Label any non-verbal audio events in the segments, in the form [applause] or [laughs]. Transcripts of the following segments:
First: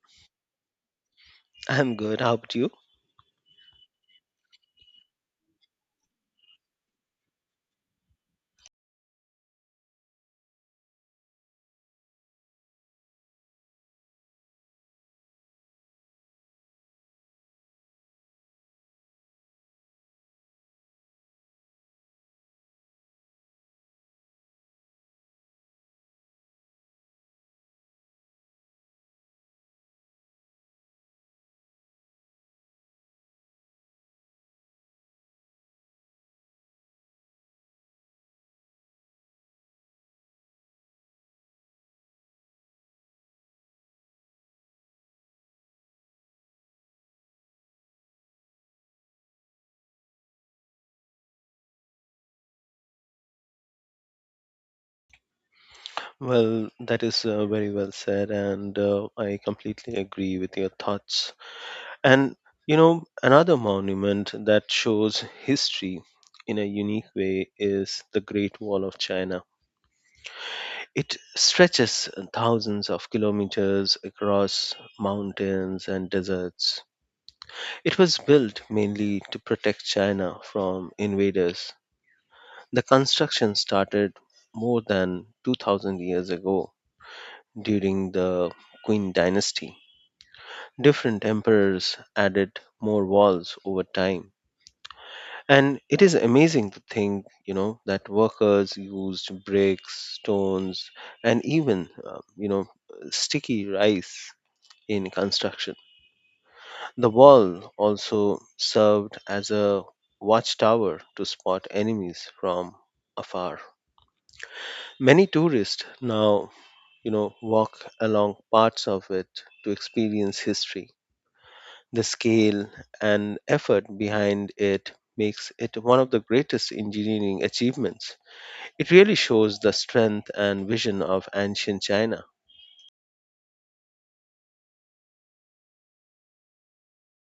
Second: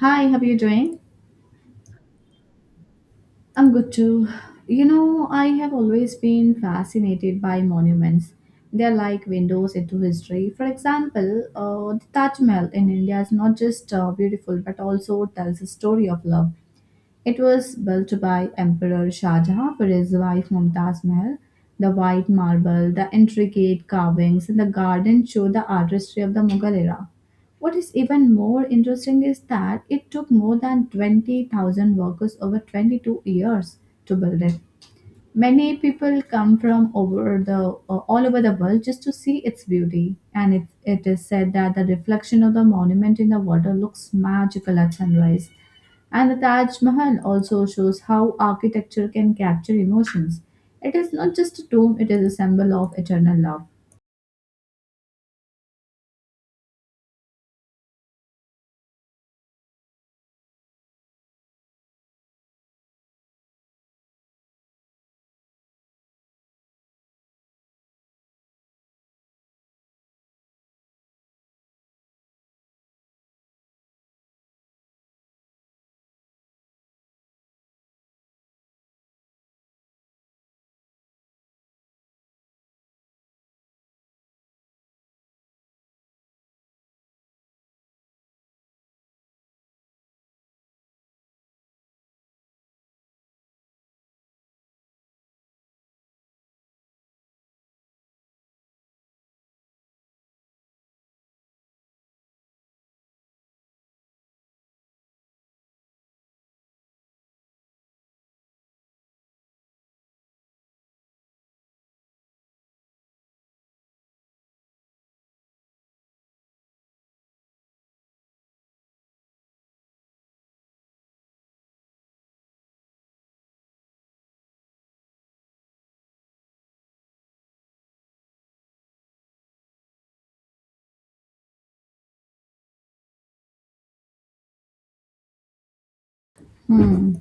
Hi, how are you doing? I'm good. How about you? I'm good too. You know, I have always been fascinated by monuments. They're like windows into history. For example, the Taj Mahal in India is not just beautiful but also tells a story of love. It was built by Emperor Shah Jahan for his wife Mumtaz Mahal. The white marble, the intricate carvings, and the garden show the artistry of the Mughal era. What is even more interesting is that it took more than 20,000 workers over 22 years to build it. Many people come from over the all over the world just to see its beauty, and it is said that the reflection of the monument in the water looks magical at sunrise. And the Taj Mahal also shows how architecture can capture emotions. It is not just a tomb, it is a symbol of eternal love. Well, that is very well said, and I completely agree with your thoughts. And another monument that shows history in a unique way is the Great Wall of China. It stretches thousands of kilometers across mountains and deserts. It was built mainly to protect China from invaders. The construction started more than 2000 years ago. During the Qing dynasty, different emperors added more walls over time. And it is amazing to think, that workers used bricks, stones, and even, sticky rice in construction. The wall also served as a watchtower to spot enemies from afar. Many tourists now walk along parts of it to experience history. The scale and effort behind it makes it one of the greatest engineering achievements. It really shows the strength and vision of ancient China. Hmm.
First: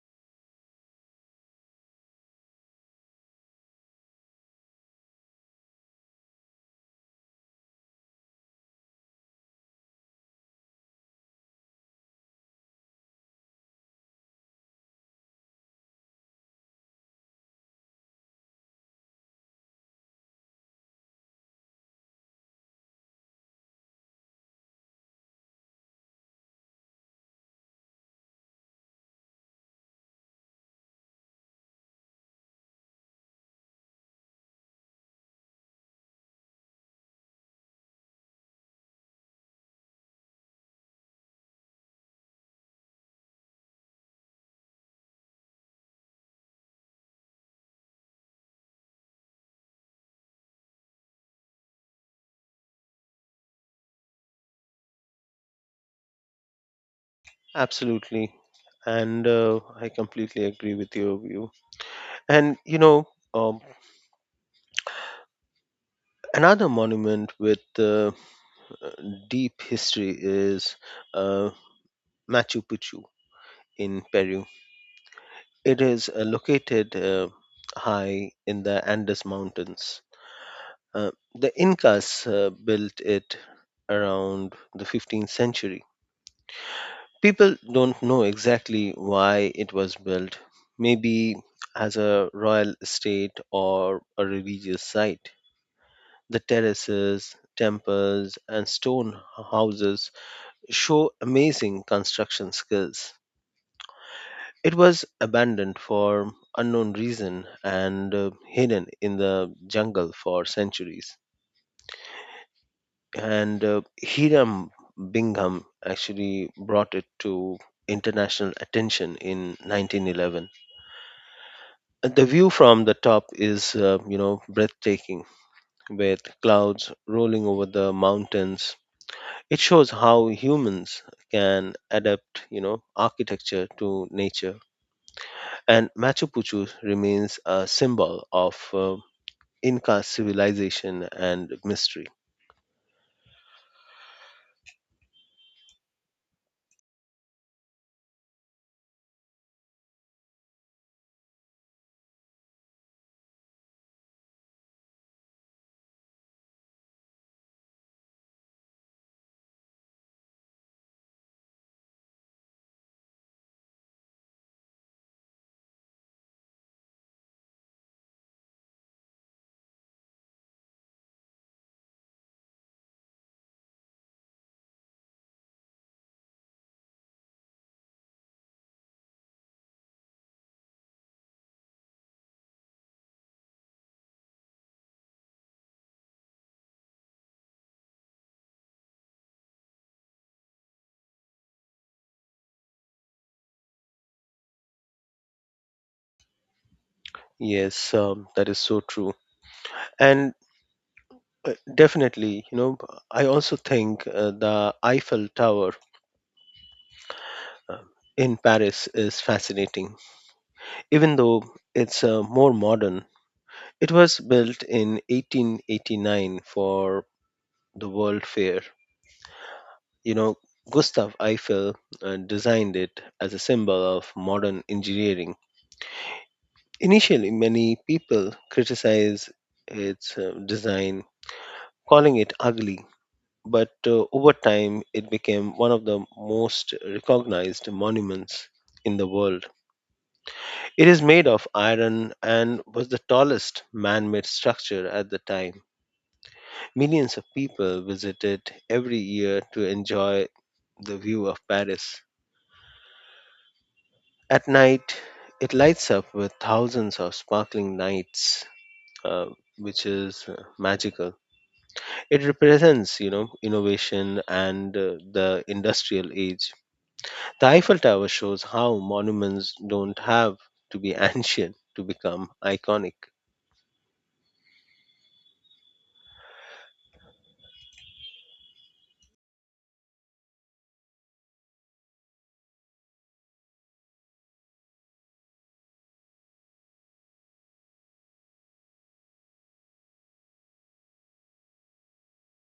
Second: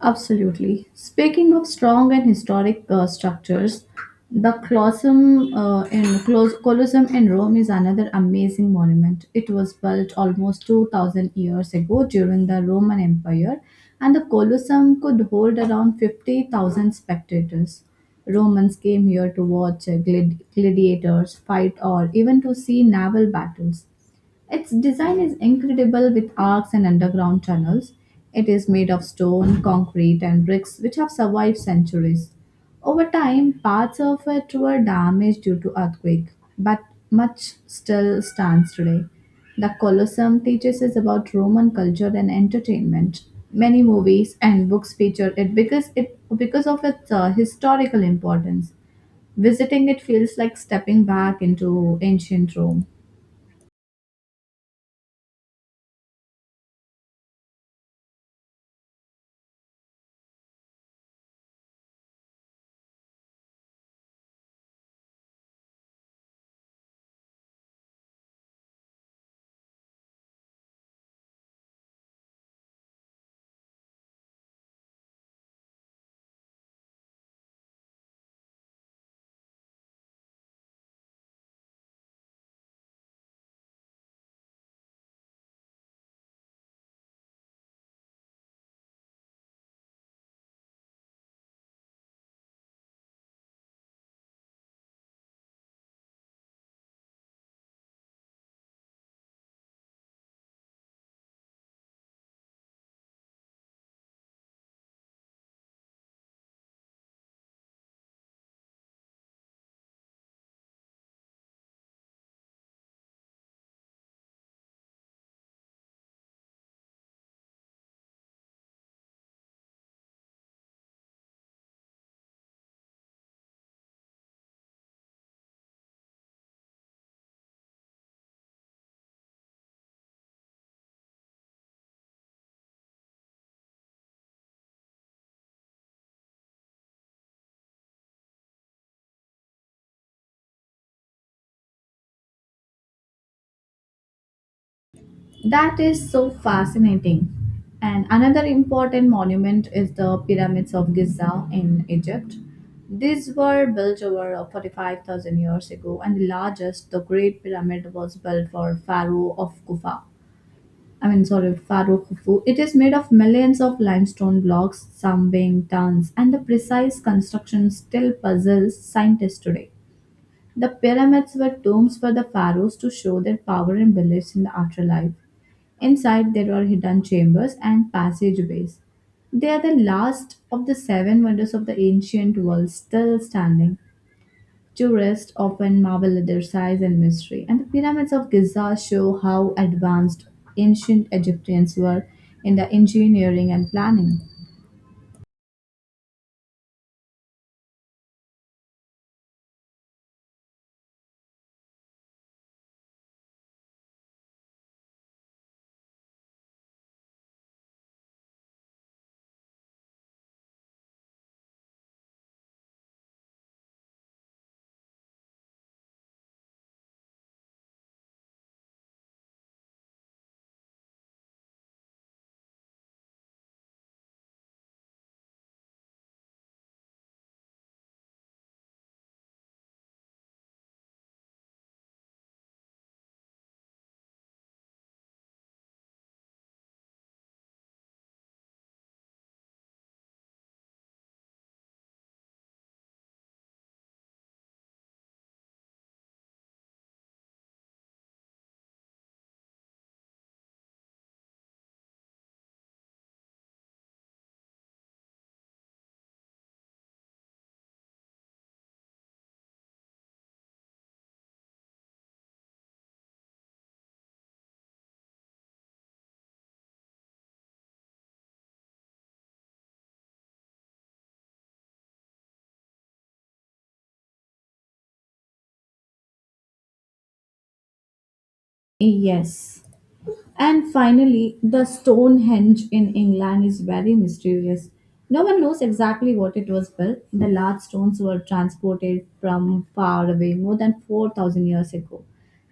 Absolutely. Speaking of strong and historic structures, the Colosseum in Rome is another amazing monument. It was built almost 2000 years ago during the Roman Empire, and the Colosseum could hold around 50,000 spectators. Romans came here to watch gladiators fight or even to see naval battles. Its design is incredible with arcs and underground tunnels. It is made of stone, concrete, and bricks which have survived centuries. Over time, parts of it were damaged due to earthquake, but much still stands today. The Colosseum teaches us about Roman culture and entertainment. Many movies and books feature it because of its historical importance. Visiting it feels like stepping back into ancient Rome. Absolutely. And I completely agree with your view. And, um, another monument with deep history is uh, Machu Picchu in Peru. It is located high in the Andes Mountains. Uh, the Incas built it around the 15th century. People don't know exactly why it was built, maybe as a royal estate or a religious site. The terraces, temples, and stone houses show amazing construction skills. It was abandoned for unknown reason and hidden in the jungle for centuries. And Hiram Bingham actually brought it to international attention in 1911. And the view from the top is, breathtaking, with clouds rolling over the mountains. It shows how humans can adapt architecture to nature. And Machu Picchu remains a symbol of Inca civilization and mystery. That is so fascinating. And another important monument is the Pyramids of Giza in Egypt. These were built over 45,000 years ago, and the largest, the Great Pyramid, was built for Pharaoh of Kufa. I mean, sorry, Pharaoh Khufu. It is made of millions of limestone blocks, some weighing tons, and the precise construction still puzzles scientists today. The pyramids were tombs for the pharaohs to show their power and beliefs in the afterlife. Inside, there are hidden chambers and passageways. They are the last of the seven wonders of the ancient world still standing. Tourists often marvel at their size and mystery, and the pyramids of Giza show how advanced ancient Egyptians were in the engineering and planning. Yes, that is so true. And definitely, I also think the Eiffel Tower uh, in Paris is fascinating. Even though it's more modern, it was built in 1889 for the World Fair. You know, Gustav Eiffel designed it as a symbol of modern engineering. Initially, many people criticize its design, calling it ugly, but over time it became one of the most recognized monuments in the world. It is made of iron and was the tallest man made structure at the time. Millions of people visit it every year to enjoy the view of Paris. At night, it lights up with thousands of sparkling lights, uh, which is magical. It represents, innovation and the industrial age. The Eiffel Tower shows how monuments don't have to be [laughs] ancient to become iconic. Yes. And finally, the Stonehenge in England is very mysterious. No one knows exactly what it was built. The large stones were transported from far away more than 4,000 years ago.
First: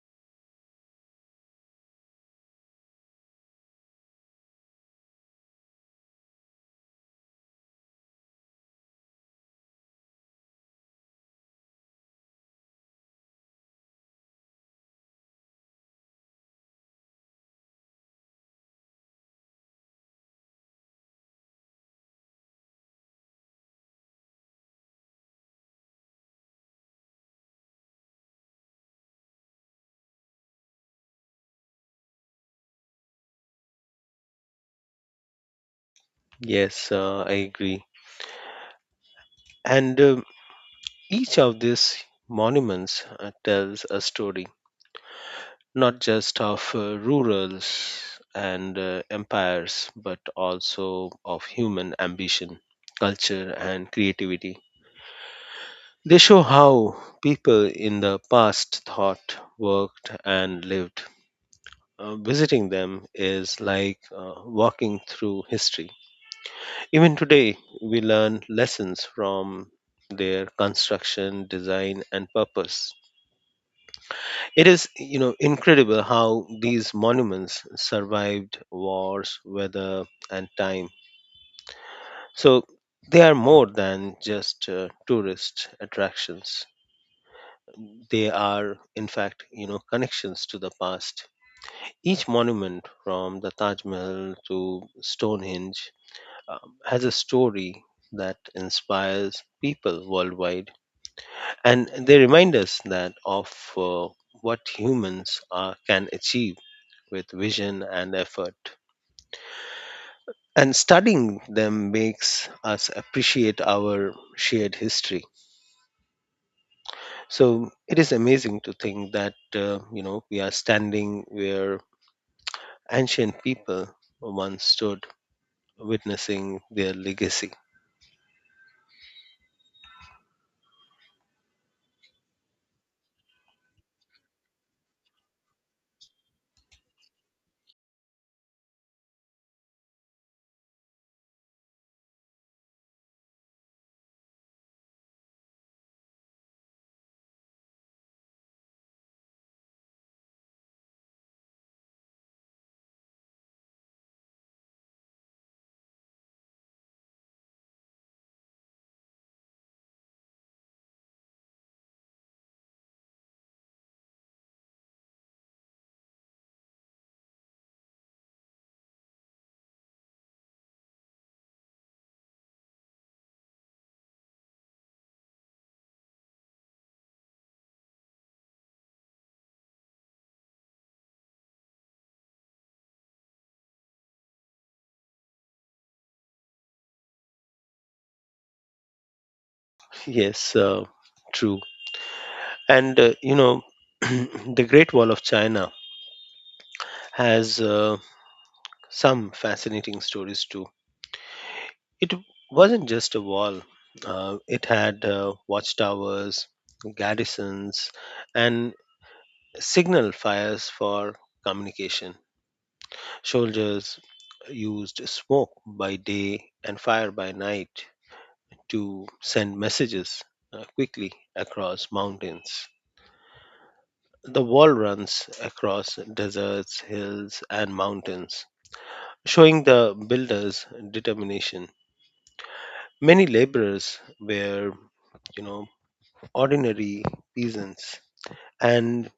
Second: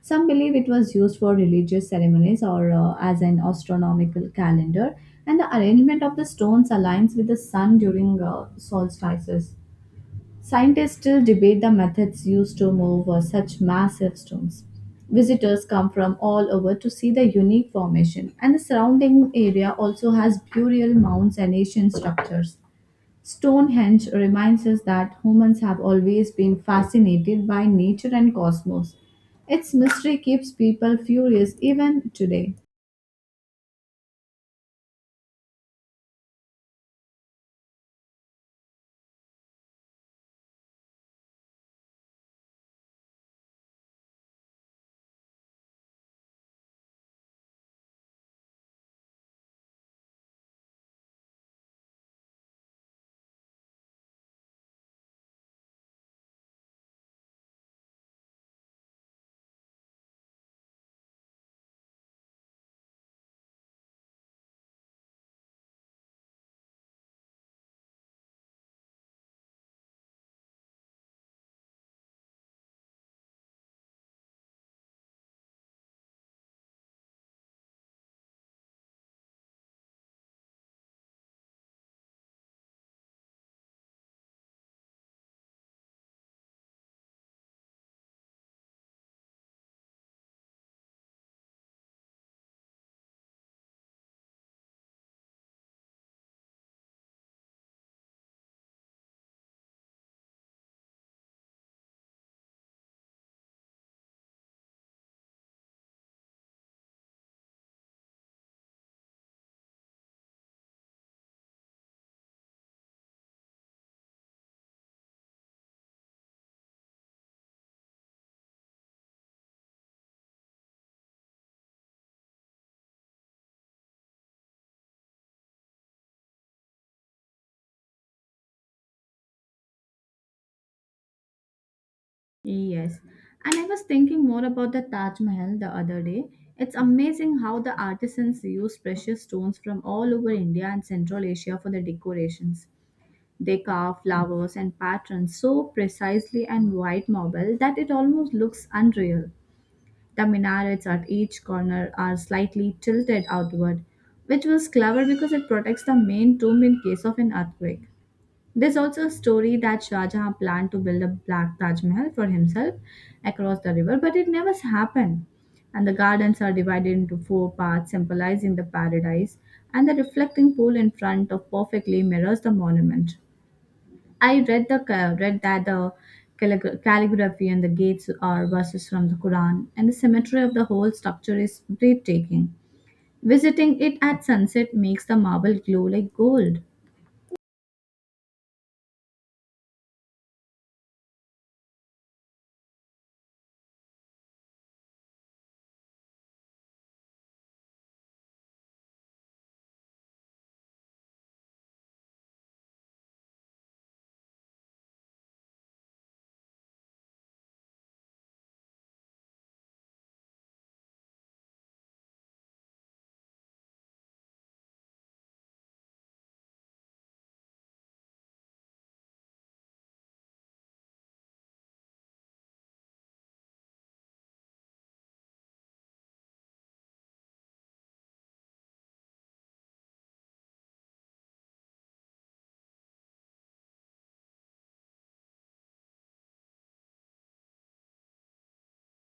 Some believe it was used for religious ceremonies or as an astronomical calendar, and the arrangement of the stones aligns with the sun during solstices. Scientists still debate the methods used to move such massive stones. Visitors come from all over to see the unique formation, and the surrounding area also has burial mounds and ancient structures. Stonehenge reminds us that humans have always been fascinated by nature and cosmos. Its mystery keeps people furious even today. Yes, I agree. And each of these monuments tells a story, not just of rurals and empires, but also of human ambition, culture, and creativity. They show how people in the past thought, worked, and lived. Visiting them is like walking through history. Even today, we learn lessons from their construction, design, and purpose. It is, incredible how these monuments survived wars, weather, and time. So they are more than just tourist attractions. They are, in fact, connections to the past. Each monument, from the Taj Mahal to Stonehenge, has a story that inspires people worldwide. And they remind us that of uh, what humans are, can achieve with vision and effort. And studying them makes us appreciate our shared history. So it is amazing to think that, we are standing where ancient people once stood, witnessing their legacy. Yes. And I was thinking more about the Taj Mahal the other day. It's amazing how the artisans used precious stones from all over India and Central Asia for the decorations. They carve flowers and patterns so precisely and white marble that it almost looks unreal. The minarets at each corner are slightly tilted outward, which was clever because it protects the main tomb in case of an earthquake. There's also a story that Shah Jahan planned to build a black Taj Mahal for himself across the river, but it never happened. And the gardens are divided into four parts, symbolizing the paradise, and the reflecting pool in front of perfectly mirrors the monument. I read that the calligraphy and the gates are verses from the Quran, and the symmetry of the whole structure is breathtaking. Visiting it at sunset makes the marble glow like gold. Yes, true. And [clears throat] the Great Wall of China has some fascinating stories too. It wasn't just a wall, it had watchtowers, garrisons, and signal fires for communication. Soldiers used smoke by day and fire by night to send messages quickly across mountains. The wall runs across deserts, hills, and mountains showing the builder's determination. Many laborers were, you know, ordinary peasants, and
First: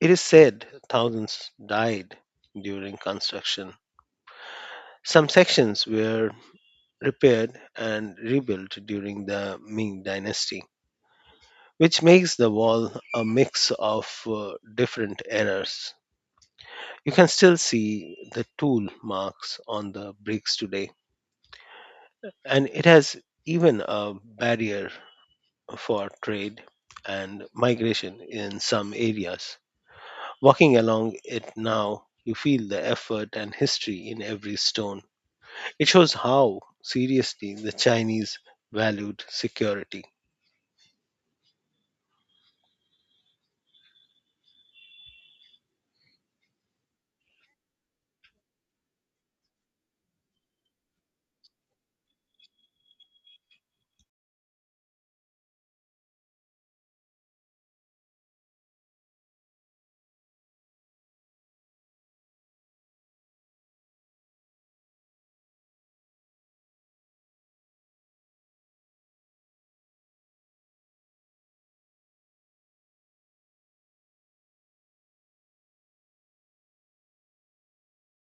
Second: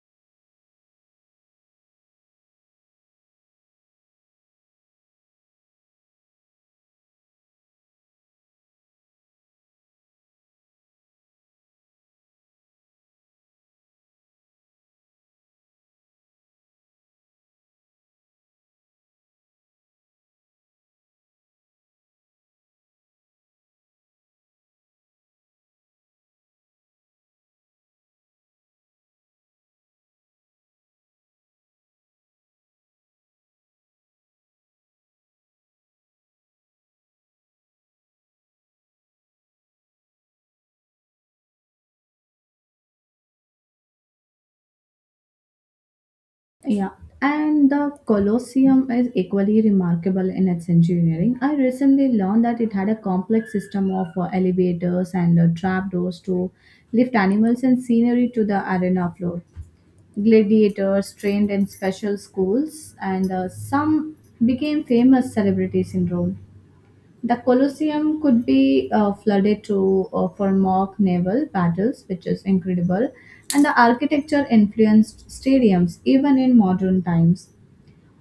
it is said thousands died during construction. Some sections were repaired and rebuilt during the Ming dynasty, which makes the wall a mix of different eras. You can still see the tool marks on the bricks today, and it has even a barrier for trade and migration in some areas. Walking along it now, you feel the effort and history in every stone. It shows how seriously the Chinese valued security. Yeah, and the Colosseum is equally remarkable in its engineering. I recently learned that it had a complex system of elevators and trapdoors to lift animals and scenery to the arena floor. Gladiators trained in special schools, and some became famous celebrities in Rome. The Colosseum could be flooded to for mock naval battles, which is incredible, and the architecture influenced stadiums even in modern times.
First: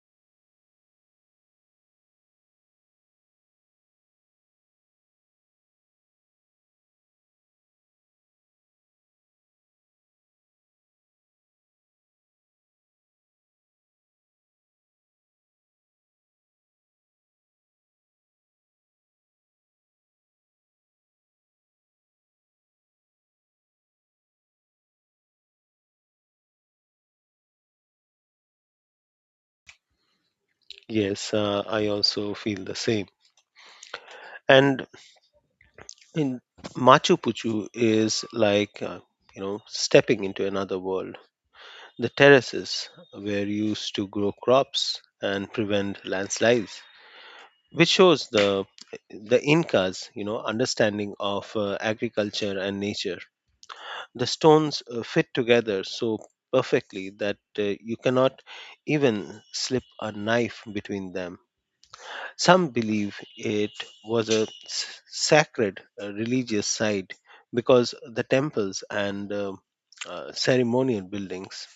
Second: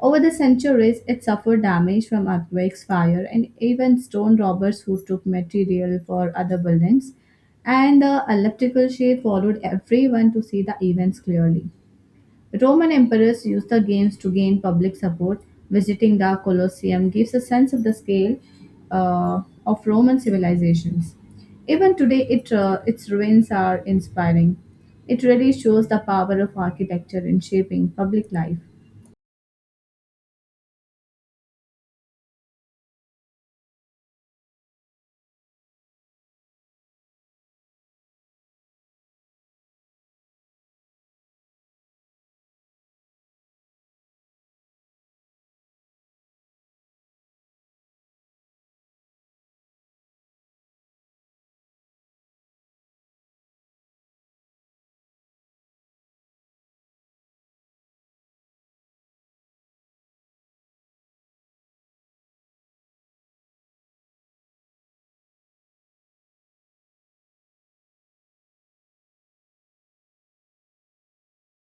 Over the centuries, it suffered damage from earthquakes, fire, and even stone robbers who took material for other buildings. And the elliptical shape followed everyone to see the events clearly. Roman emperors used the games to gain public support. Visiting the Colosseum gives a sense of the scale uh, of Roman civilizations. Even today, its ruins are inspiring. It really shows the power of architecture in shaping public life. Yes, I also feel the same. And in Machu Picchu is like, stepping into another world. The terraces were used to grow crops and prevent landslides. Which shows the Incas, understanding of agriculture and nature. The stones fit together so perfectly that you cannot even slip a knife between them. Some believe it was a sacred religious site because the temples and ceremonial buildings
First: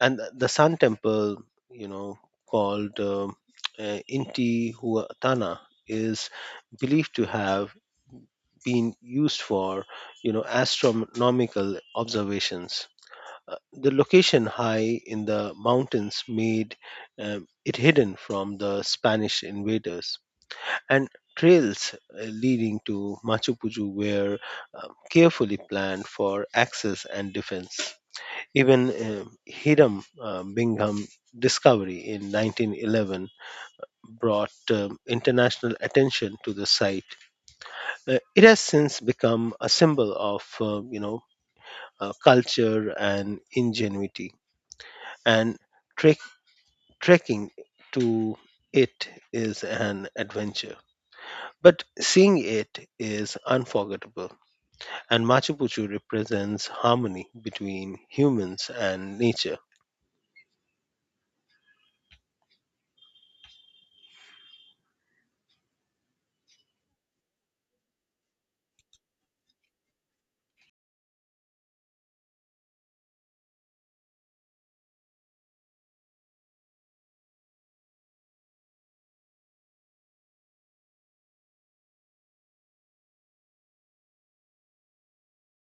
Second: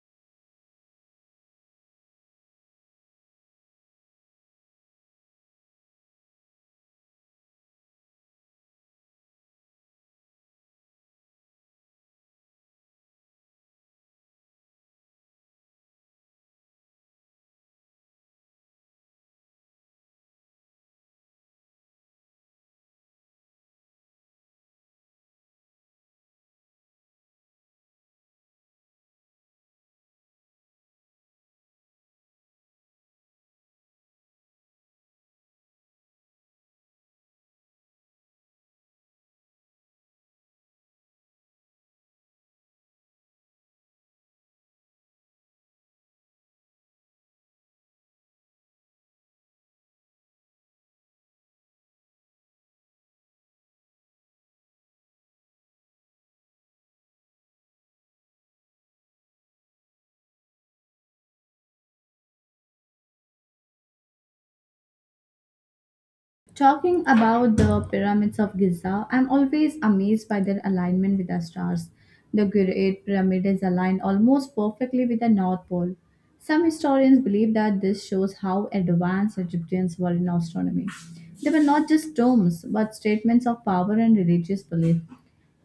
and the sun temple you know called intihuatana is believed to have been used for astronomical observations. Uh, the location high in the mountains made um, it hidden from the Spanish invaders, and trails leading to Machu Picchu were um, carefully planned for access and defense. Even Hiram Bingham discovery in 1911 brought international attention to the site. It has since become a symbol of culture and ingenuity, and trek- trekking to it is an adventure. But seeing it is unforgettable, and Machu Picchu represents harmony between humans and nature. Talking about the pyramids of Giza, I'm always amazed by their alignment with the stars. The Great Pyramid is aligned almost perfectly with the North Pole. Some historians believe that this shows how advanced Egyptians were in astronomy. They were not just tombs, but statements of power and religious belief.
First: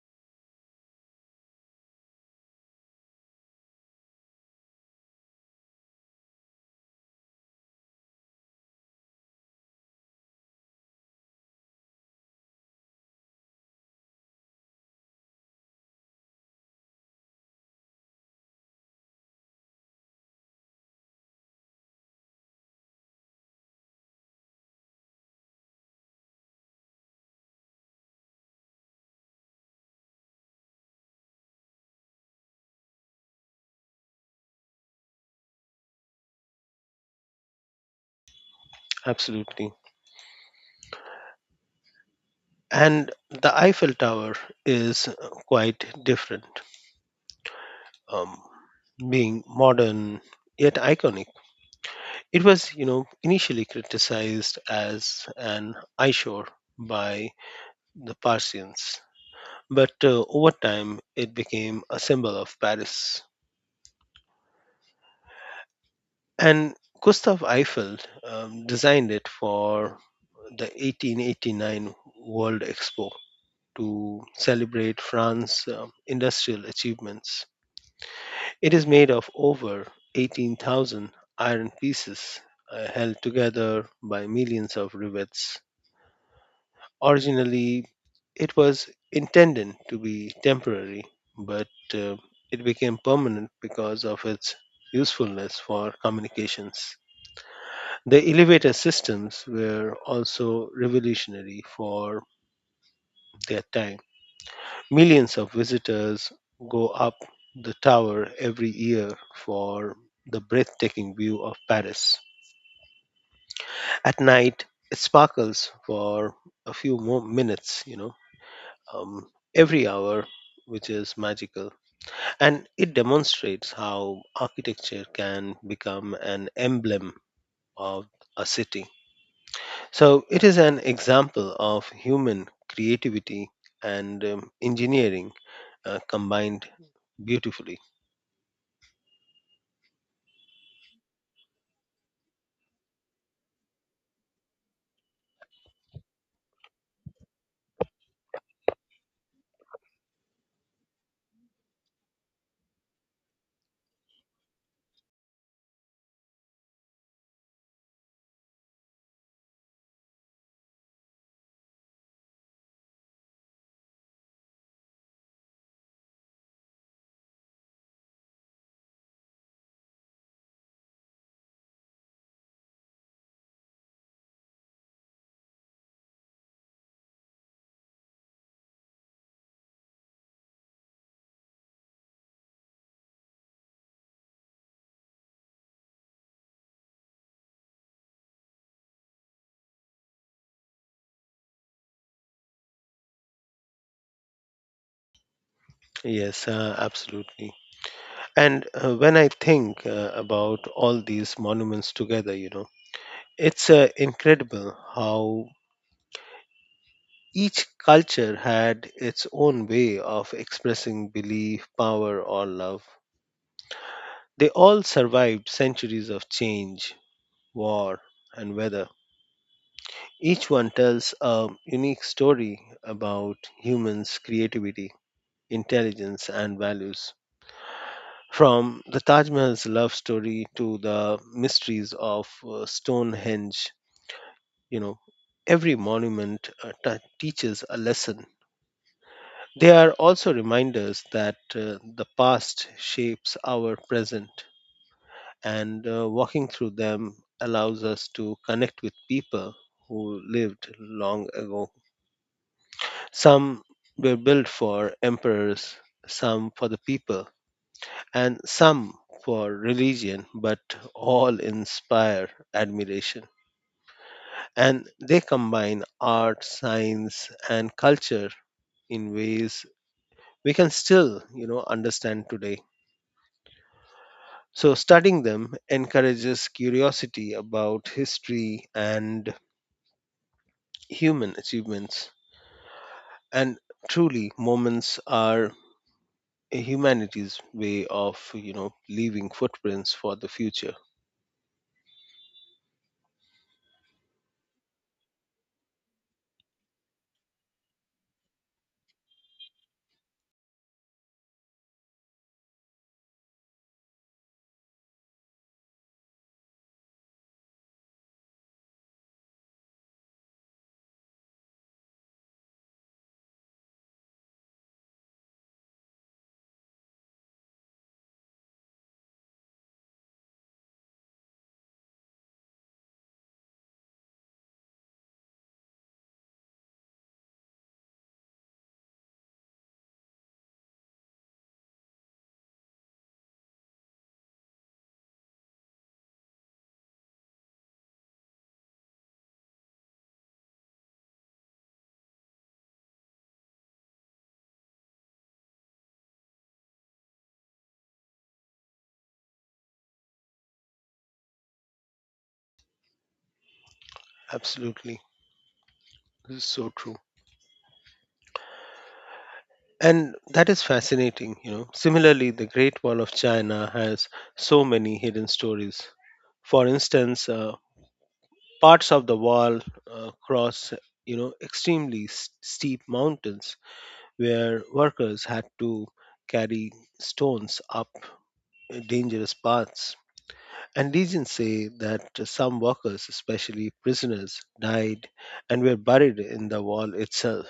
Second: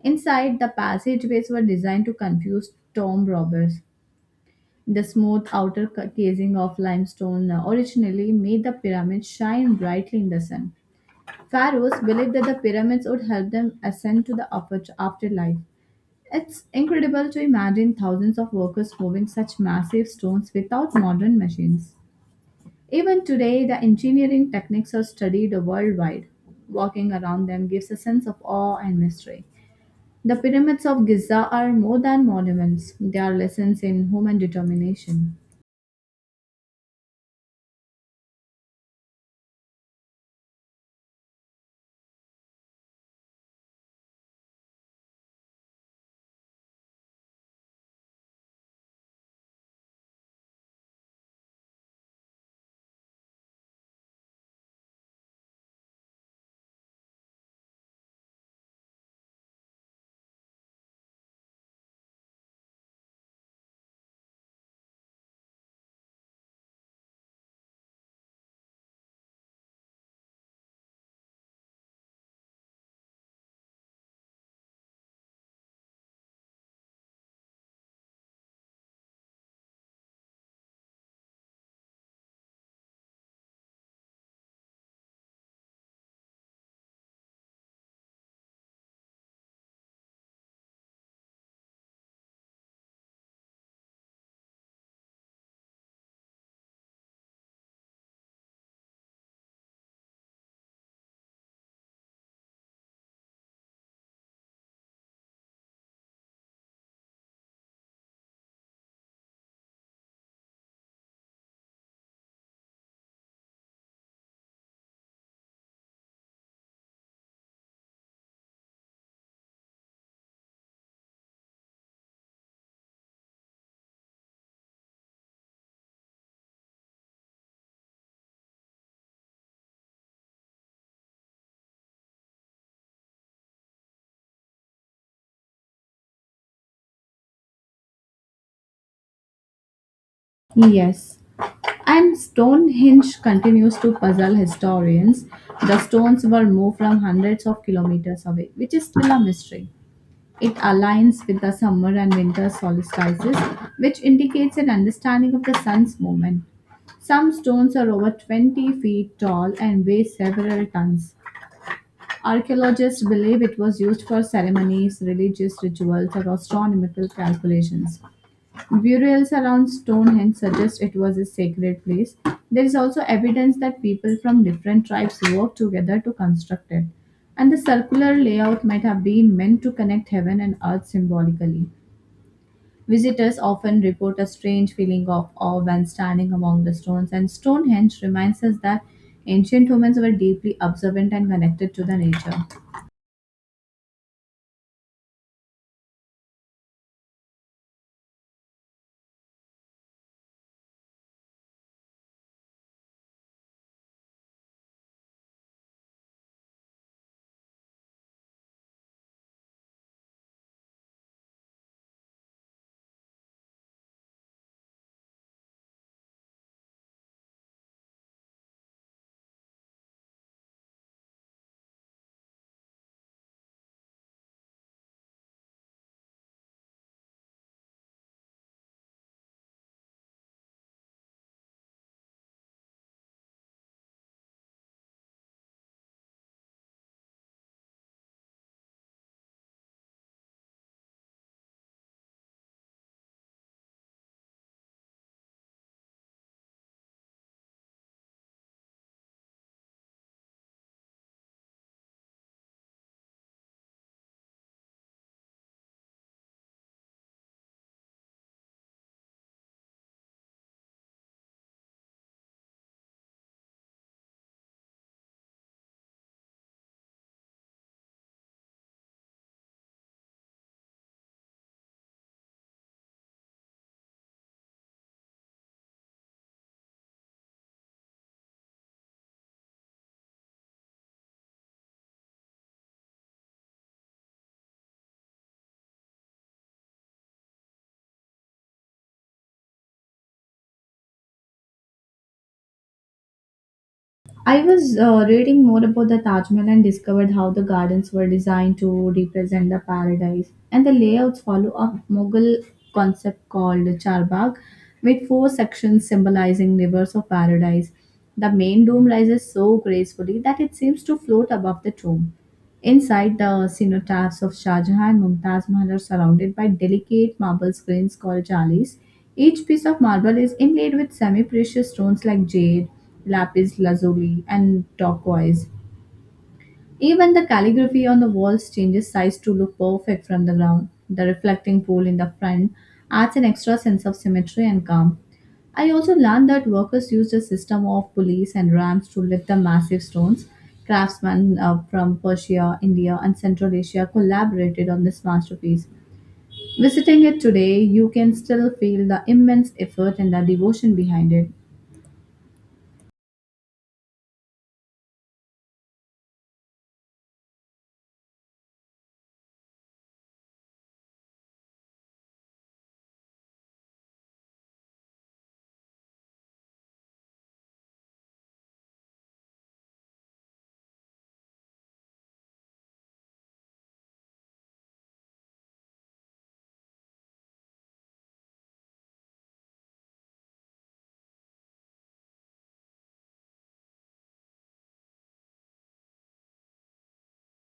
Inside, the passageways were designed to confuse tomb robbers. The smooth outer casing of limestone originally made the pyramid shine brightly in the sun. Pharaohs believed that the pyramids would help them ascend to the upper afterlife. It's incredible to imagine thousands of workers moving such massive stones without modern machines. Even today, the engineering techniques are studied worldwide. Walking around them gives a sense of awe and mystery. The pyramids of Giza are more than monuments, they are lessons in human determination. Absolutely. And the Eiffel Tower is quite different, um, being modern yet iconic. It was, initially criticized as an eyesore by the Parisians, but over time it became a symbol of Paris. And Gustav Eiffel designed it for the 1889 World Expo to celebrate France's industrial achievements. It is made of over 18,000 iron pieces held together by millions of rivets. Originally, it was intended to be temporary, but uh, it became permanent because of its usefulness for communications. The elevator systems were also revolutionary for their time. Millions of visitors go up the tower every year for the breathtaking view of Paris. At night, it sparkles for a few more minutes, um, every hour, which is magical. And it demonstrates how architecture can become an emblem of a city. So it is an example of human creativity and engineering combined beautifully. Yes, and Stonehenge continues to puzzle historians. The stones were moved from hundreds of kilometers away, which is still a mystery. It aligns with the summer and winter solstices, which indicates an understanding of the sun's movement. Some stones are over 20 feet tall and weigh several tons. Archaeologists believe it was used for ceremonies, religious rituals, or astronomical calculations. Burials around Stonehenge suggest it was a sacred place. There is also evidence that people from different tribes worked together to construct it. And the circular layout might have been meant to connect heaven and earth symbolically. Visitors often report a strange feeling of awe when standing among the stones, and Stonehenge reminds us that ancient humans were deeply observant and connected to the nature. Yes, absolutely. And when I think about all these monuments together, it's incredible how each culture had its own way of expressing belief, power, or love. They all survived centuries of change, war, and weather. Each one tells a unique story about humans' creativity, intelligence, and values. From the Taj Mahal's love story to the mysteries of Stonehenge, you know, every monument ta teaches a lesson. They are also reminders that the past shapes our present, and walking through them allows us to connect with people who lived long ago. Some were built for emperors, some for the people and some for religion, but all inspire admiration. And they combine art, science, and culture in ways we can still, understand today. So studying them encourages curiosity about history and human achievements. And truly, moments are humanity's way of, leaving footprints for the future. I was reading more about the Taj Mahal and discovered how the gardens were designed to represent the paradise. And the layouts follow a Mughal concept called Charbagh, with four sections symbolizing rivers of paradise. The main dome rises so gracefully that it seems to float above the tomb. Inside the cenotaphs of Shah Jahan and Mumtaz Mahal are surrounded by delicate marble screens called jalis. Each piece of marble is inlaid with semi-precious stones like jade, lapis lazuli, and turquoise. Even the calligraphy on the walls changes size to look perfect from the ground. The reflecting pool in the front adds an extra sense of symmetry and calm. I also learned that workers used a system of pulleys and rams to lift the massive stones. Craftsmen from Persia, India, and Central Asia collaborated on this masterpiece. Visiting it today, you can still feel the immense effort and the devotion behind it. Absolutely. This is so true. And that is fascinating. Similarly, the Great Wall of China has so many hidden stories. For instance, parts of the wall cross, extremely steep mountains where workers had to carry stones up dangerous paths. And legends say that some workers, especially prisoners, died and were buried in the wall itself,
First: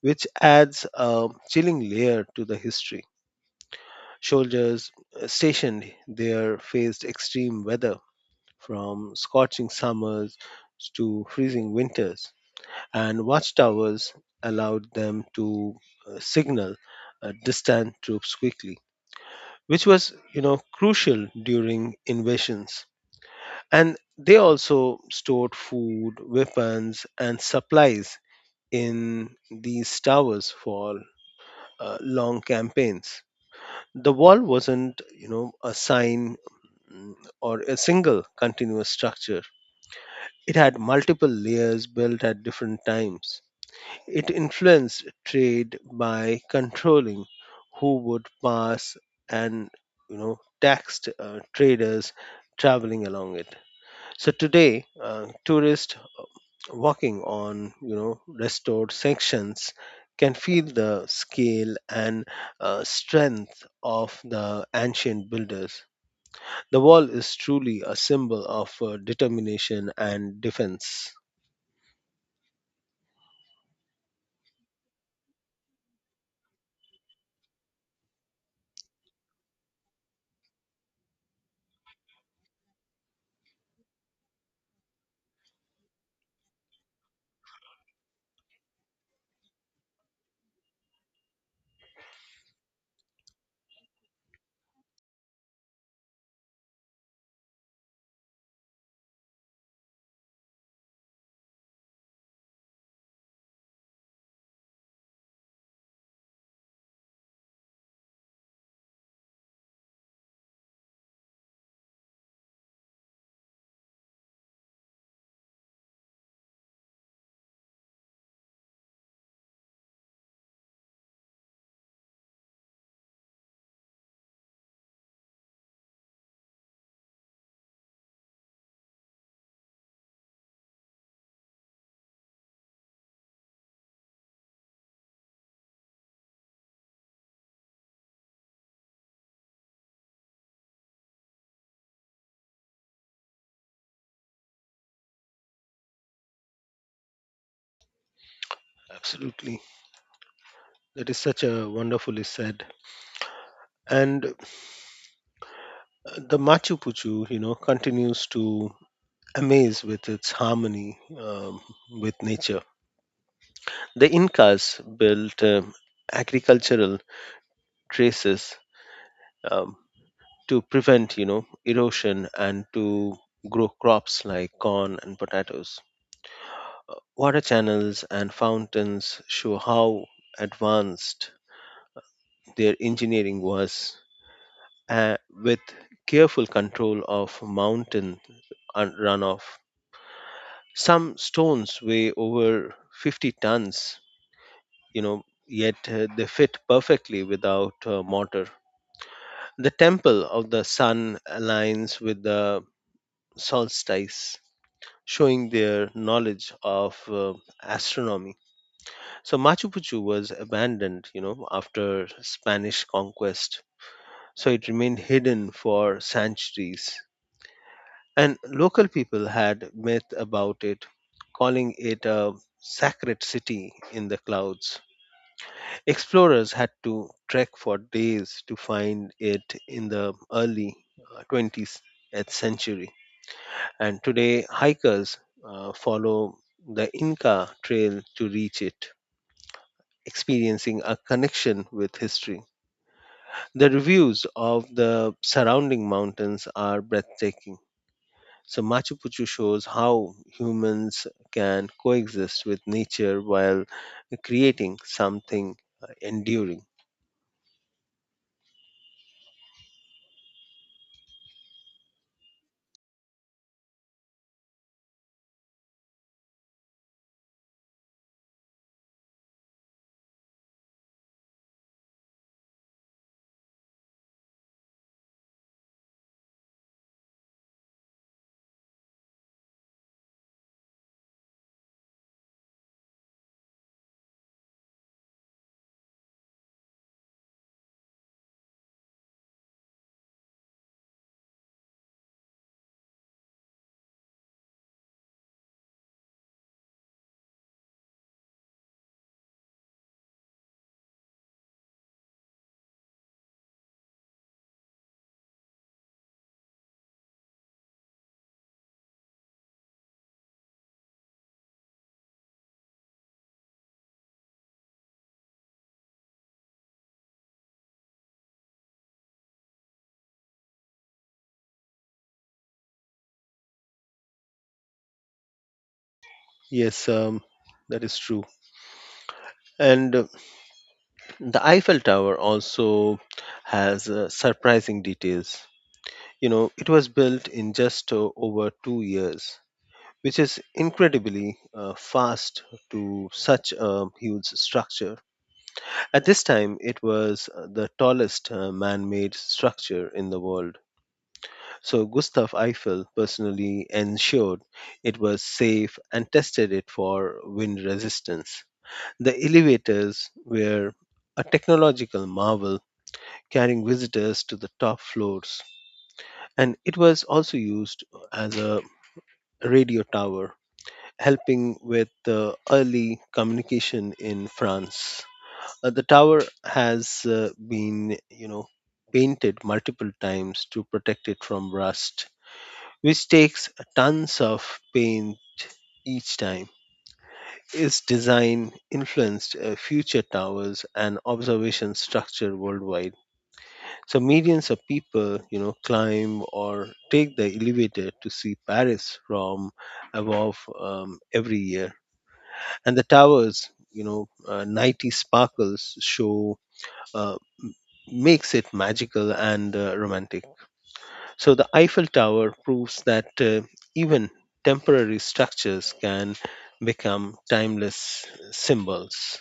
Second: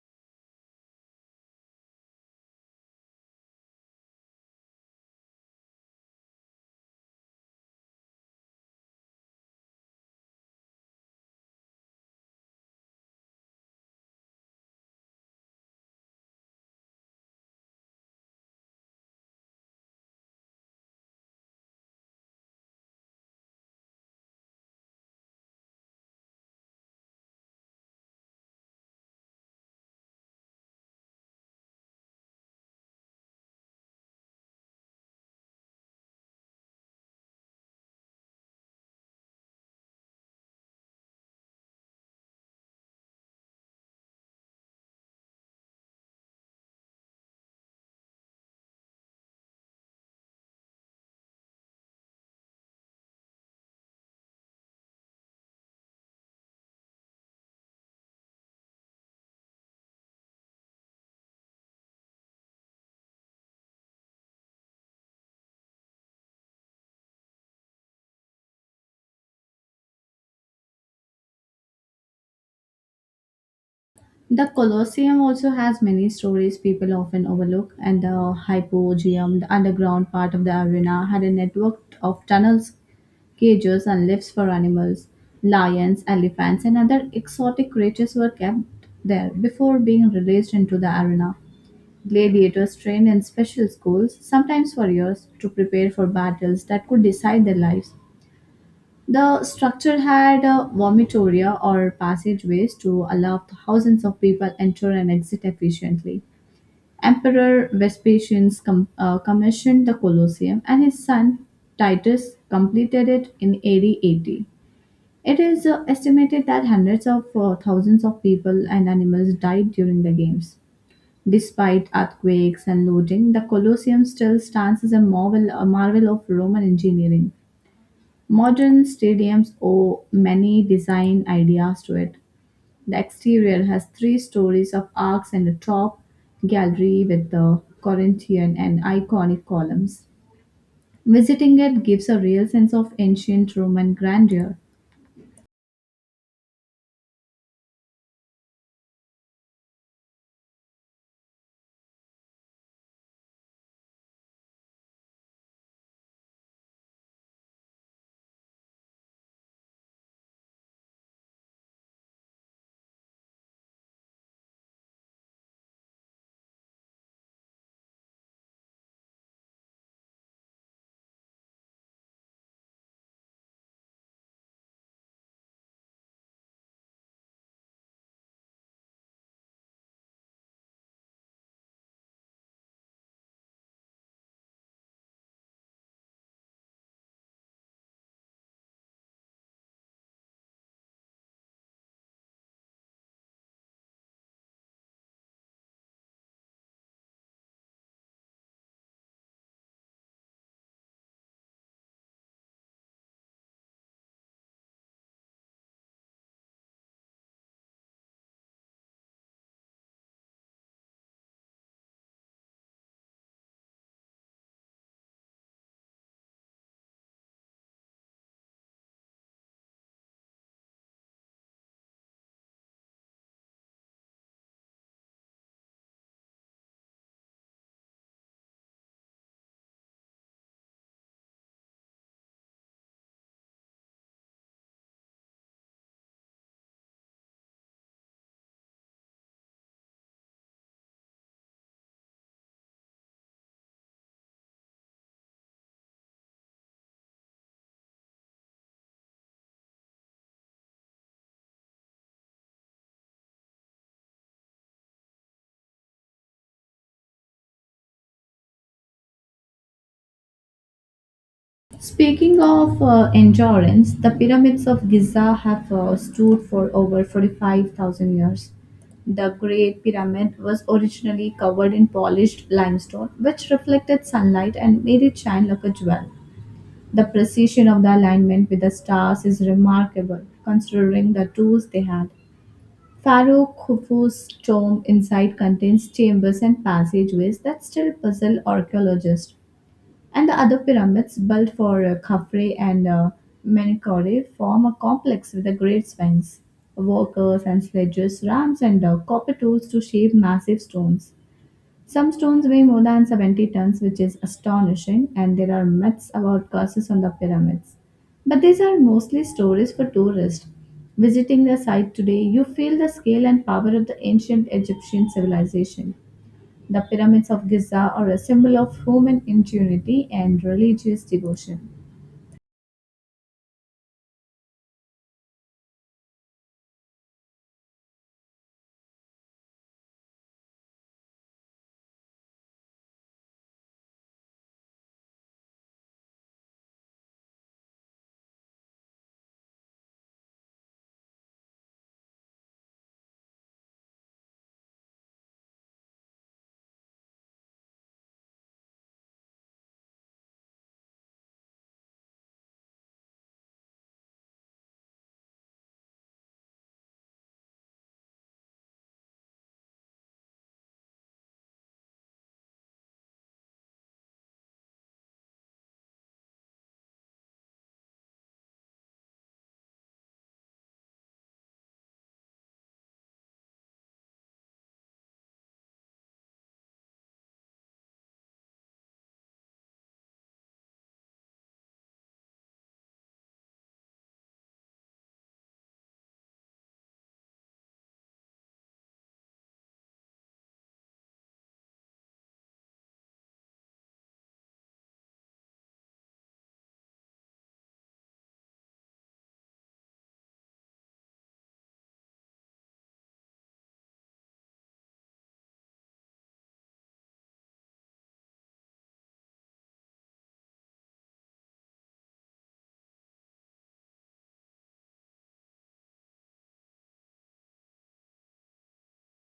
which adds a chilling layer to the history. Soldiers stationed there faced extreme weather from scorching summers to freezing winters, and watchtowers allowed them to signal distant troops quickly, which was, crucial during invasions. And they also stored food, weapons, and supplies in these towers for long campaigns. The wall wasn't, a sign, mm, or a single continuous structure. It had multiple layers built at different times. It influenced trade by controlling who would pass, and taxed traders traveling along it. So today, tourists walking on restored sections can feel the scale and strength of the ancient builders. The wall is truly a symbol of determination and defense. The Colosseum also has many stories people often overlook, and the Hypogeum, the underground part of the arena, had a network of tunnels, cages, and lifts for animals. Lions, elephants, and other exotic creatures were kept there before being released into the arena. Gladiators trained in special schools, sometimes for years, to prepare for battles that could decide their lives. The structure had vomitoria or passageways to allow thousands of people enter and exit efficiently. Emperor Vespasian commissioned the Colosseum, and his son Titus completed it in AD 80. It is estimated that hundreds of thousands of people and animals died during the games. Despite earthquakes and looting, the Colosseum still stands as a marvel of Roman engineering. Modern stadiums owe many design ideas to it. The exterior has three stories of arcs and a top gallery with the Corinthian and iconic columns. Visiting it gives a real sense of ancient Roman grandeur. Absolutely. That is such a wonderfully said. And the Machu Picchu, continues to amaze with its harmony with nature. The Incas built agricultural traces um, to prevent, erosion and to grow crops like corn and potatoes. Water channels and fountains show how advanced their engineering was, with careful control of mountain runoff. Some stones weigh over 50 tons, you know, yet they fit perfectly without mortar. The temple of the sun aligns with the solstice, showing their knowledge of astronomy. So Machu Picchu was abandoned, you know, after Spanish conquest. So it remained hidden for centuries. And local people had myth about it, calling it a sacred city in the clouds. Explorers had to trek for days to find it in the early 20th century. And today, hikers follow the Inca Trail to reach it, experiencing a connection with history. The reviews of the surrounding mountains are breathtaking. So Machu Picchu shows how humans can coexist with nature while creating something enduring. Speaking of endurance, the pyramids of Giza have stood for over 45,000 years. The Great Pyramid was originally covered in polished limestone, which reflected sunlight and made it shine like a jewel. The precision of the alignment with the stars is remarkable, considering the tools they had. Pharaoh Khufu's tomb inside contains chambers and passageways that still puzzle archaeologists. And the other pyramids, built for Khafre and Menkaure, form a complex with a great sphinx, workers and sledges, ramps, and copper tools to shape massive stones. Some stones weigh more than 70 tons, which is astonishing, and there are myths about curses on the pyramids. But these are mostly stories for tourists. Visiting the site today, you feel the scale and power of the ancient Egyptian civilization. The pyramids of Giza are a symbol of human ingenuity and religious devotion. Yes, that is true. And the Eiffel Tower also has surprising details. It was built in just over 2 years, which is incredibly fast to such a huge structure. At this time, it was the tallest man made structure in the world. So Gustav Eiffel personally ensured it was safe and tested it for wind resistance. The elevators were a technological marvel, carrying visitors to the top floors. And it was also used as a radio tower, helping with the early communication in France. The tower has been, painted multiple times to protect it from rust which takes tons of paint each time. Its design influenced future towers and observation structure worldwide. So millions of people, climb or take the elevator to see Paris from above every year. And the towers, nighty sparkles show uh, makes it magical and romantic. So the Eiffel Tower proves that even temporary structures can become timeless symbols.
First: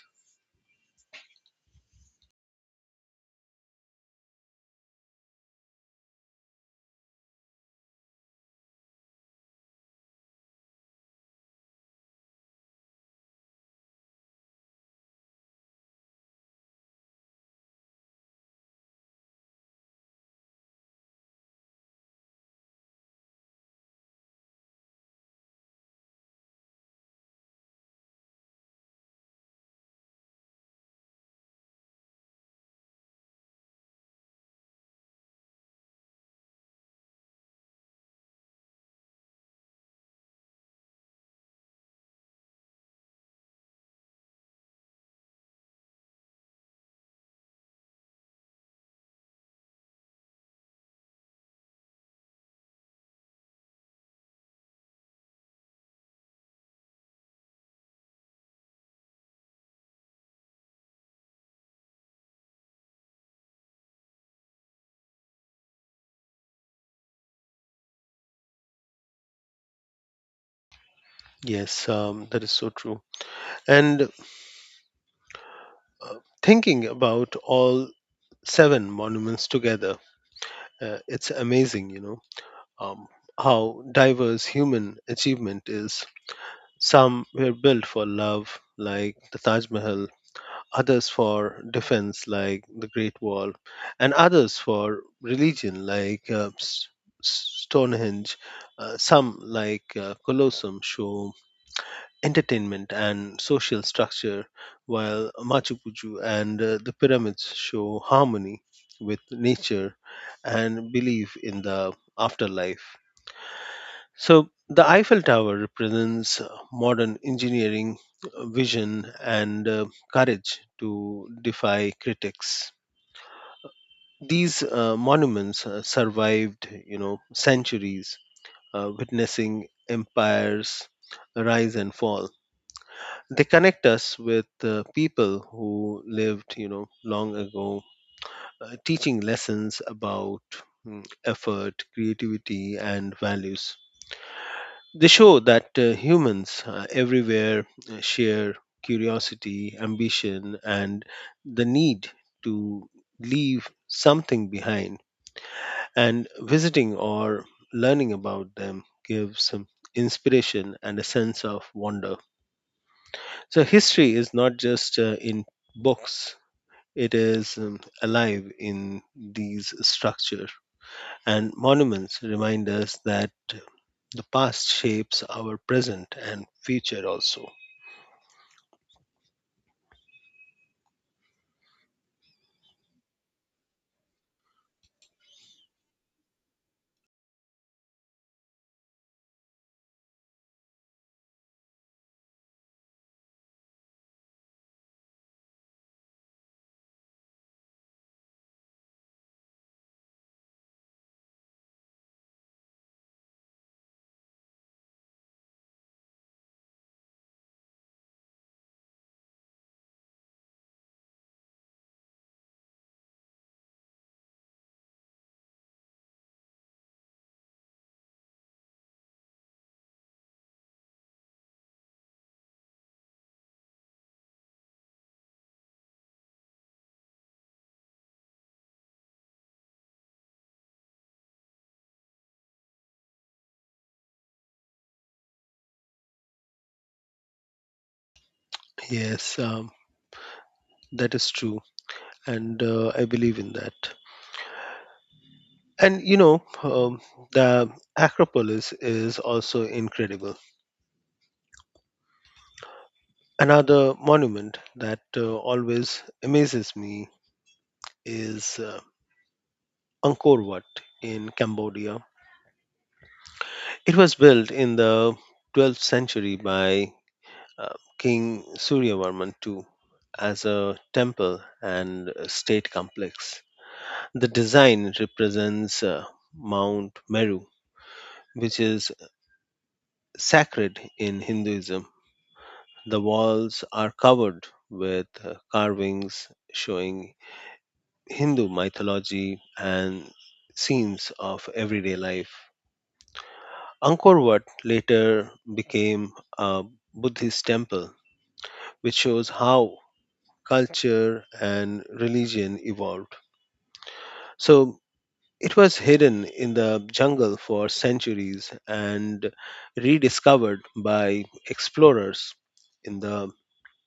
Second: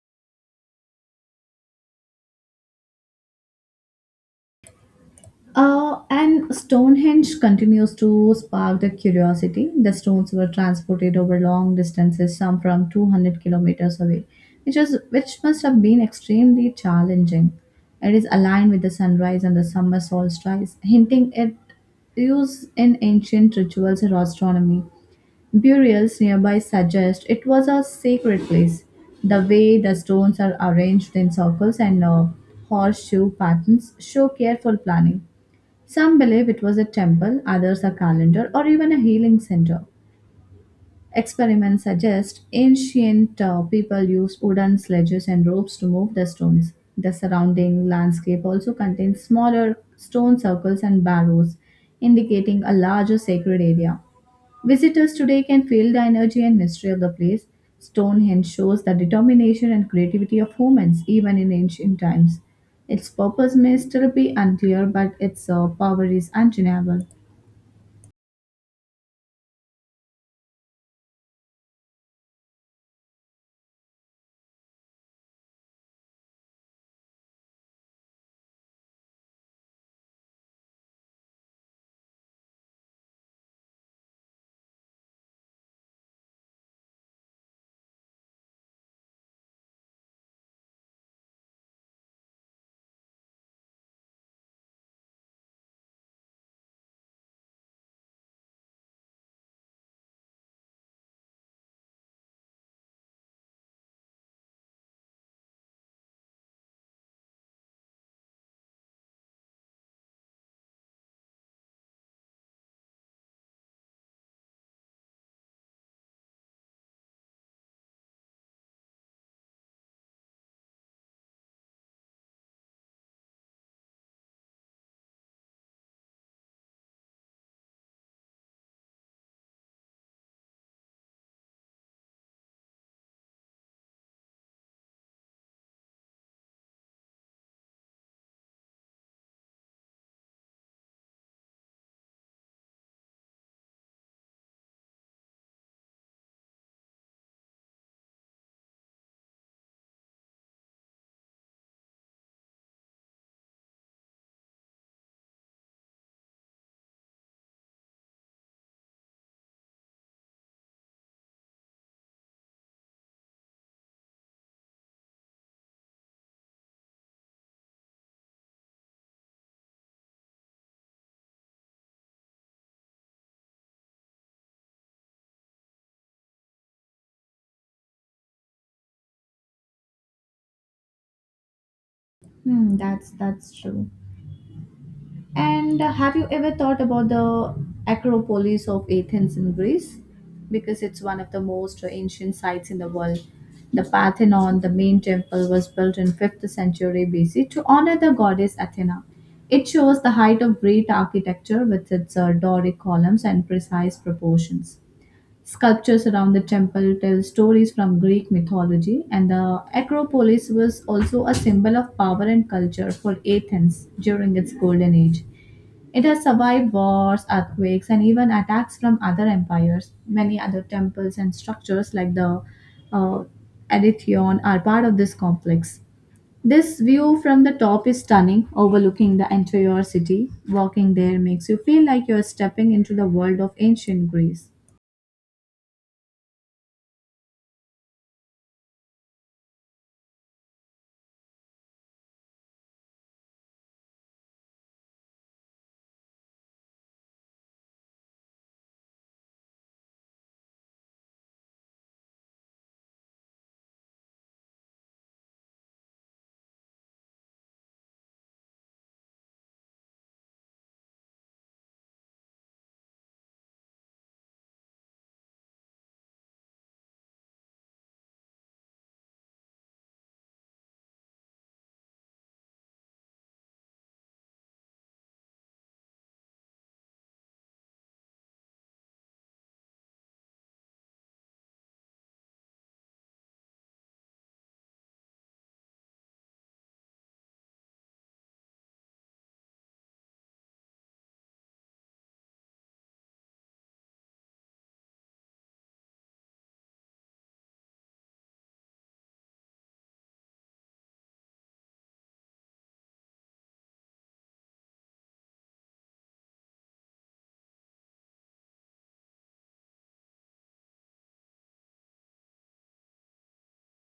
And Stonehenge continues to spark the curiosity. The stones were transported over long distances, some from 200 kilometers away, which must have been extremely challenging. It is aligned with the sunrise and the summer solstice, hinting at use in ancient rituals or astronomy. Burials nearby suggest it was a sacred place. The way the stones are arranged in circles and horseshoe patterns show careful planning. Some believe it was a temple, others a calendar, or even a healing center. Experiments suggest ancient people used wooden sledges and ropes to move the stones. The surrounding landscape also contains smaller stone circles and barrows, indicating a larger sacred area. Visitors today can feel the energy and mystery of the place. Stonehenge shows the determination and creativity of humans, even in ancient times. Its purpose may still be unclear, but its power is undeniable. Yes, that is so true. And uh, thinking about all seven monuments together, it's amazing, um, how diverse human achievement is. Some were built for love, like the Taj Mahal, others for defense, like the Great Wall, and others for religion, like Stonehenge. Some, like Colosseum, show entertainment and social structure, while Machu Picchu and the pyramids show harmony with nature and belief in the afterlife. So the Eiffel Tower represents modern engineering vision and courage to defy critics. These monuments survived, centuries, witnessing empires rise and fall. They connect us with people who lived, long ago, teaching lessons about effort, creativity, and values. They show that humans everywhere share curiosity, ambition, and the need to leave something behind. And visiting or learning about them gives some inspiration and a sense of wonder. So history is not just in books, it is alive in these structures and monuments remind us that the past shapes our present and future also. That's true. And have you ever thought about the Acropolis of Athens in Greece? Because it's one of the most ancient sites in the world. The Parthenon, the main temple, was built in 5th century BC to honor the goddess Athena. It shows the height of great architecture with its Doric columns and precise proportions. Sculptures around the temple tell stories from Greek mythology, and the Acropolis was also a symbol of power and culture for Athens during its golden age. It has survived wars, earthquakes, and even attacks from other empires. Many other temples and structures, like the uh, Aretheon, are part of this complex. This view from the top is stunning, overlooking the entire city. Walking there makes you feel like you're stepping into the world of ancient Greece. Yes, that is true, and I believe in that. And the Acropolis is also incredible. Another monument that always amazes me is Angkor Wat in Cambodia. It was built in the 12th century by uh, King Suryavarman II as a temple and a state complex. The design represents Mount Meru, which is sacred in Hinduism. The walls are covered with carvings showing Hindu mythology and scenes of everyday life. Angkor Wat later became a Buddhist temple, which shows how culture, and religion evolved. So it was hidden in the jungle for centuries and rediscovered by explorers in the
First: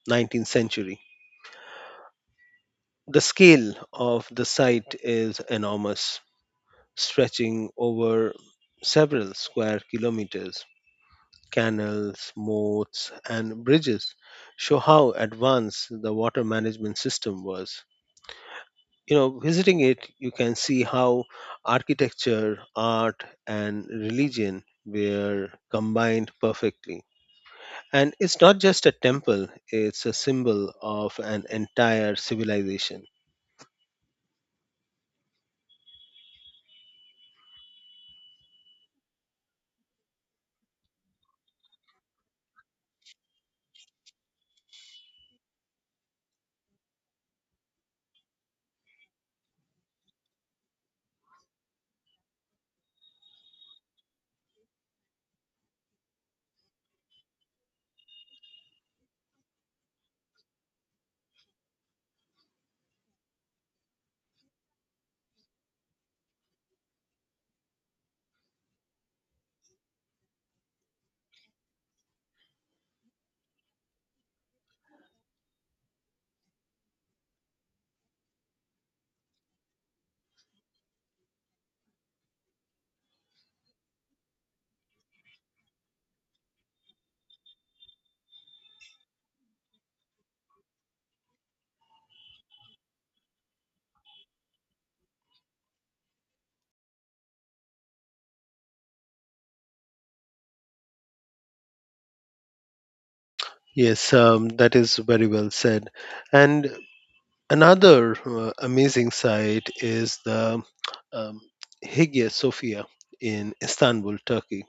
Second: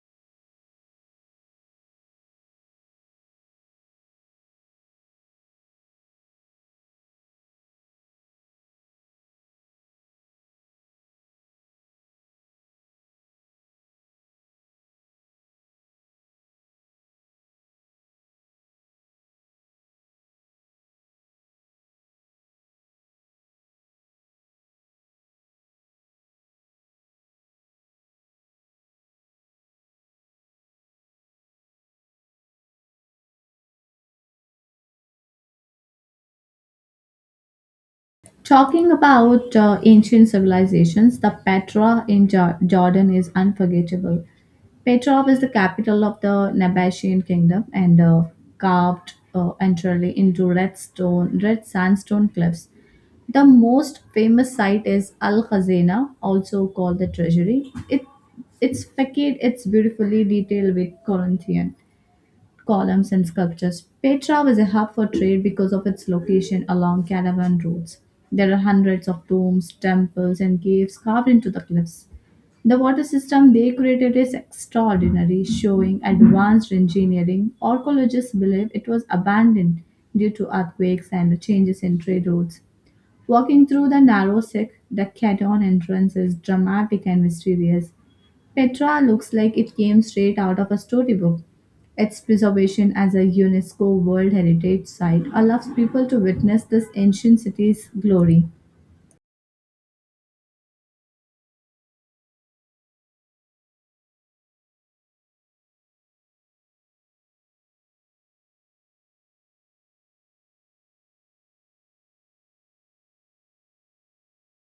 19th century. The scale of the site is enormous, stretching over several square kilometers. Canals, moats, and bridges show how advanced the water management system was. Visiting it you can see how architecture, art, and religion were combined perfectly, and it's not just a temple, it's a symbol of an entire civilization. Talking about ancient civilizations, the Petra in Jordan is unforgettable. Petra was the capital of the Nabatean kingdom and carved entirely into red sandstone cliffs. The most famous site is Al Khazena, also called the Treasury. Its facade it's beautifully detailed with Corinthian columns and sculptures. Petra was a hub for trade because of its location along caravan routes. There are hundreds of tombs, temples, and caves carved into the cliffs. The water system they created is extraordinary, showing advanced engineering. Archaeologists believe it was abandoned due to earthquakes and changes in trade routes. Walking through the narrow Sikh, the entrance is dramatic and mysterious. Petra looks like it came straight out of a storybook. Its preservation as a UNESCO World Heritage Site allows people to witness this ancient city's glory. Yes, that is very well said. And another amazing site is the um, Hagia Sophia in Istanbul, Turkey.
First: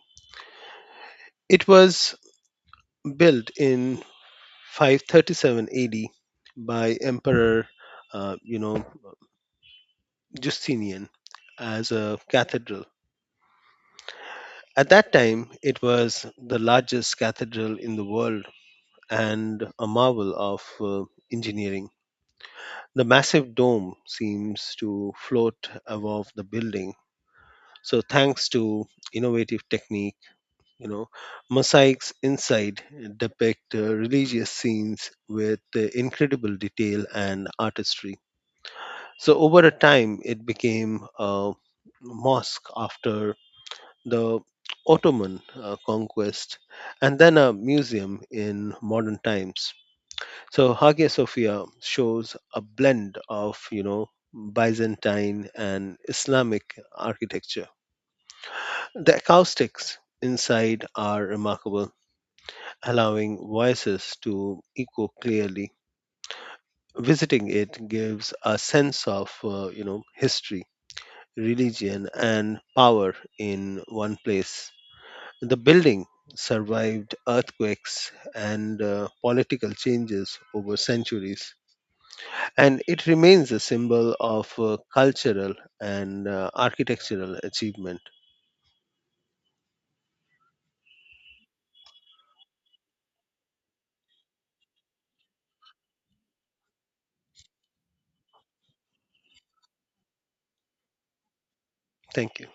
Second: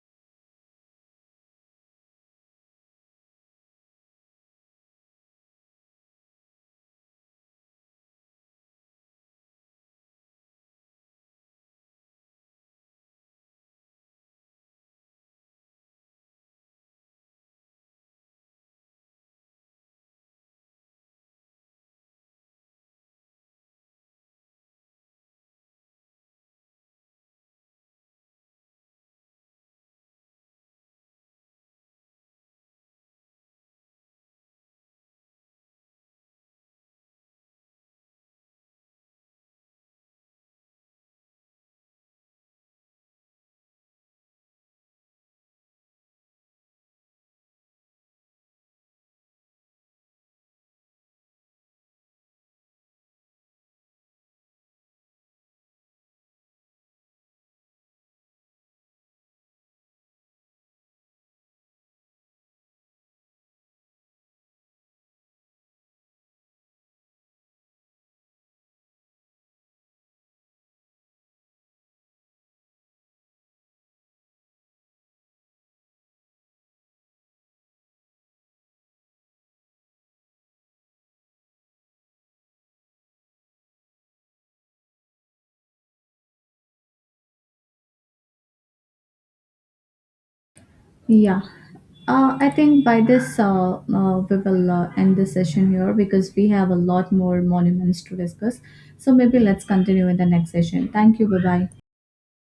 It was built in 537 AD by Emperor uh, you know Justinian as a cathedral. At that time, it was the largest cathedral in the world and a marvel of engineering. The massive dome seems to float above the building. So, thanks to innovative technique, you know, mosaics inside depict religious scenes with incredible detail and artistry. So over a time, it became a mosque after the Ottoman conquest, and then a museum in modern times. So Hagia Sophia shows a blend of Byzantine and Islamic architecture. The acoustics inside are remarkable, allowing voices to echo clearly. Visiting it gives a sense of history, religion, and power in one place. The building survived earthquakes and political changes over centuries, and it remains a symbol of cultural and architectural achievement. Yeah. I think by this we will end the session here because we have a lot more monuments to discuss. So maybe let's continue in the next session. Thank you. Bye bye. Thank you.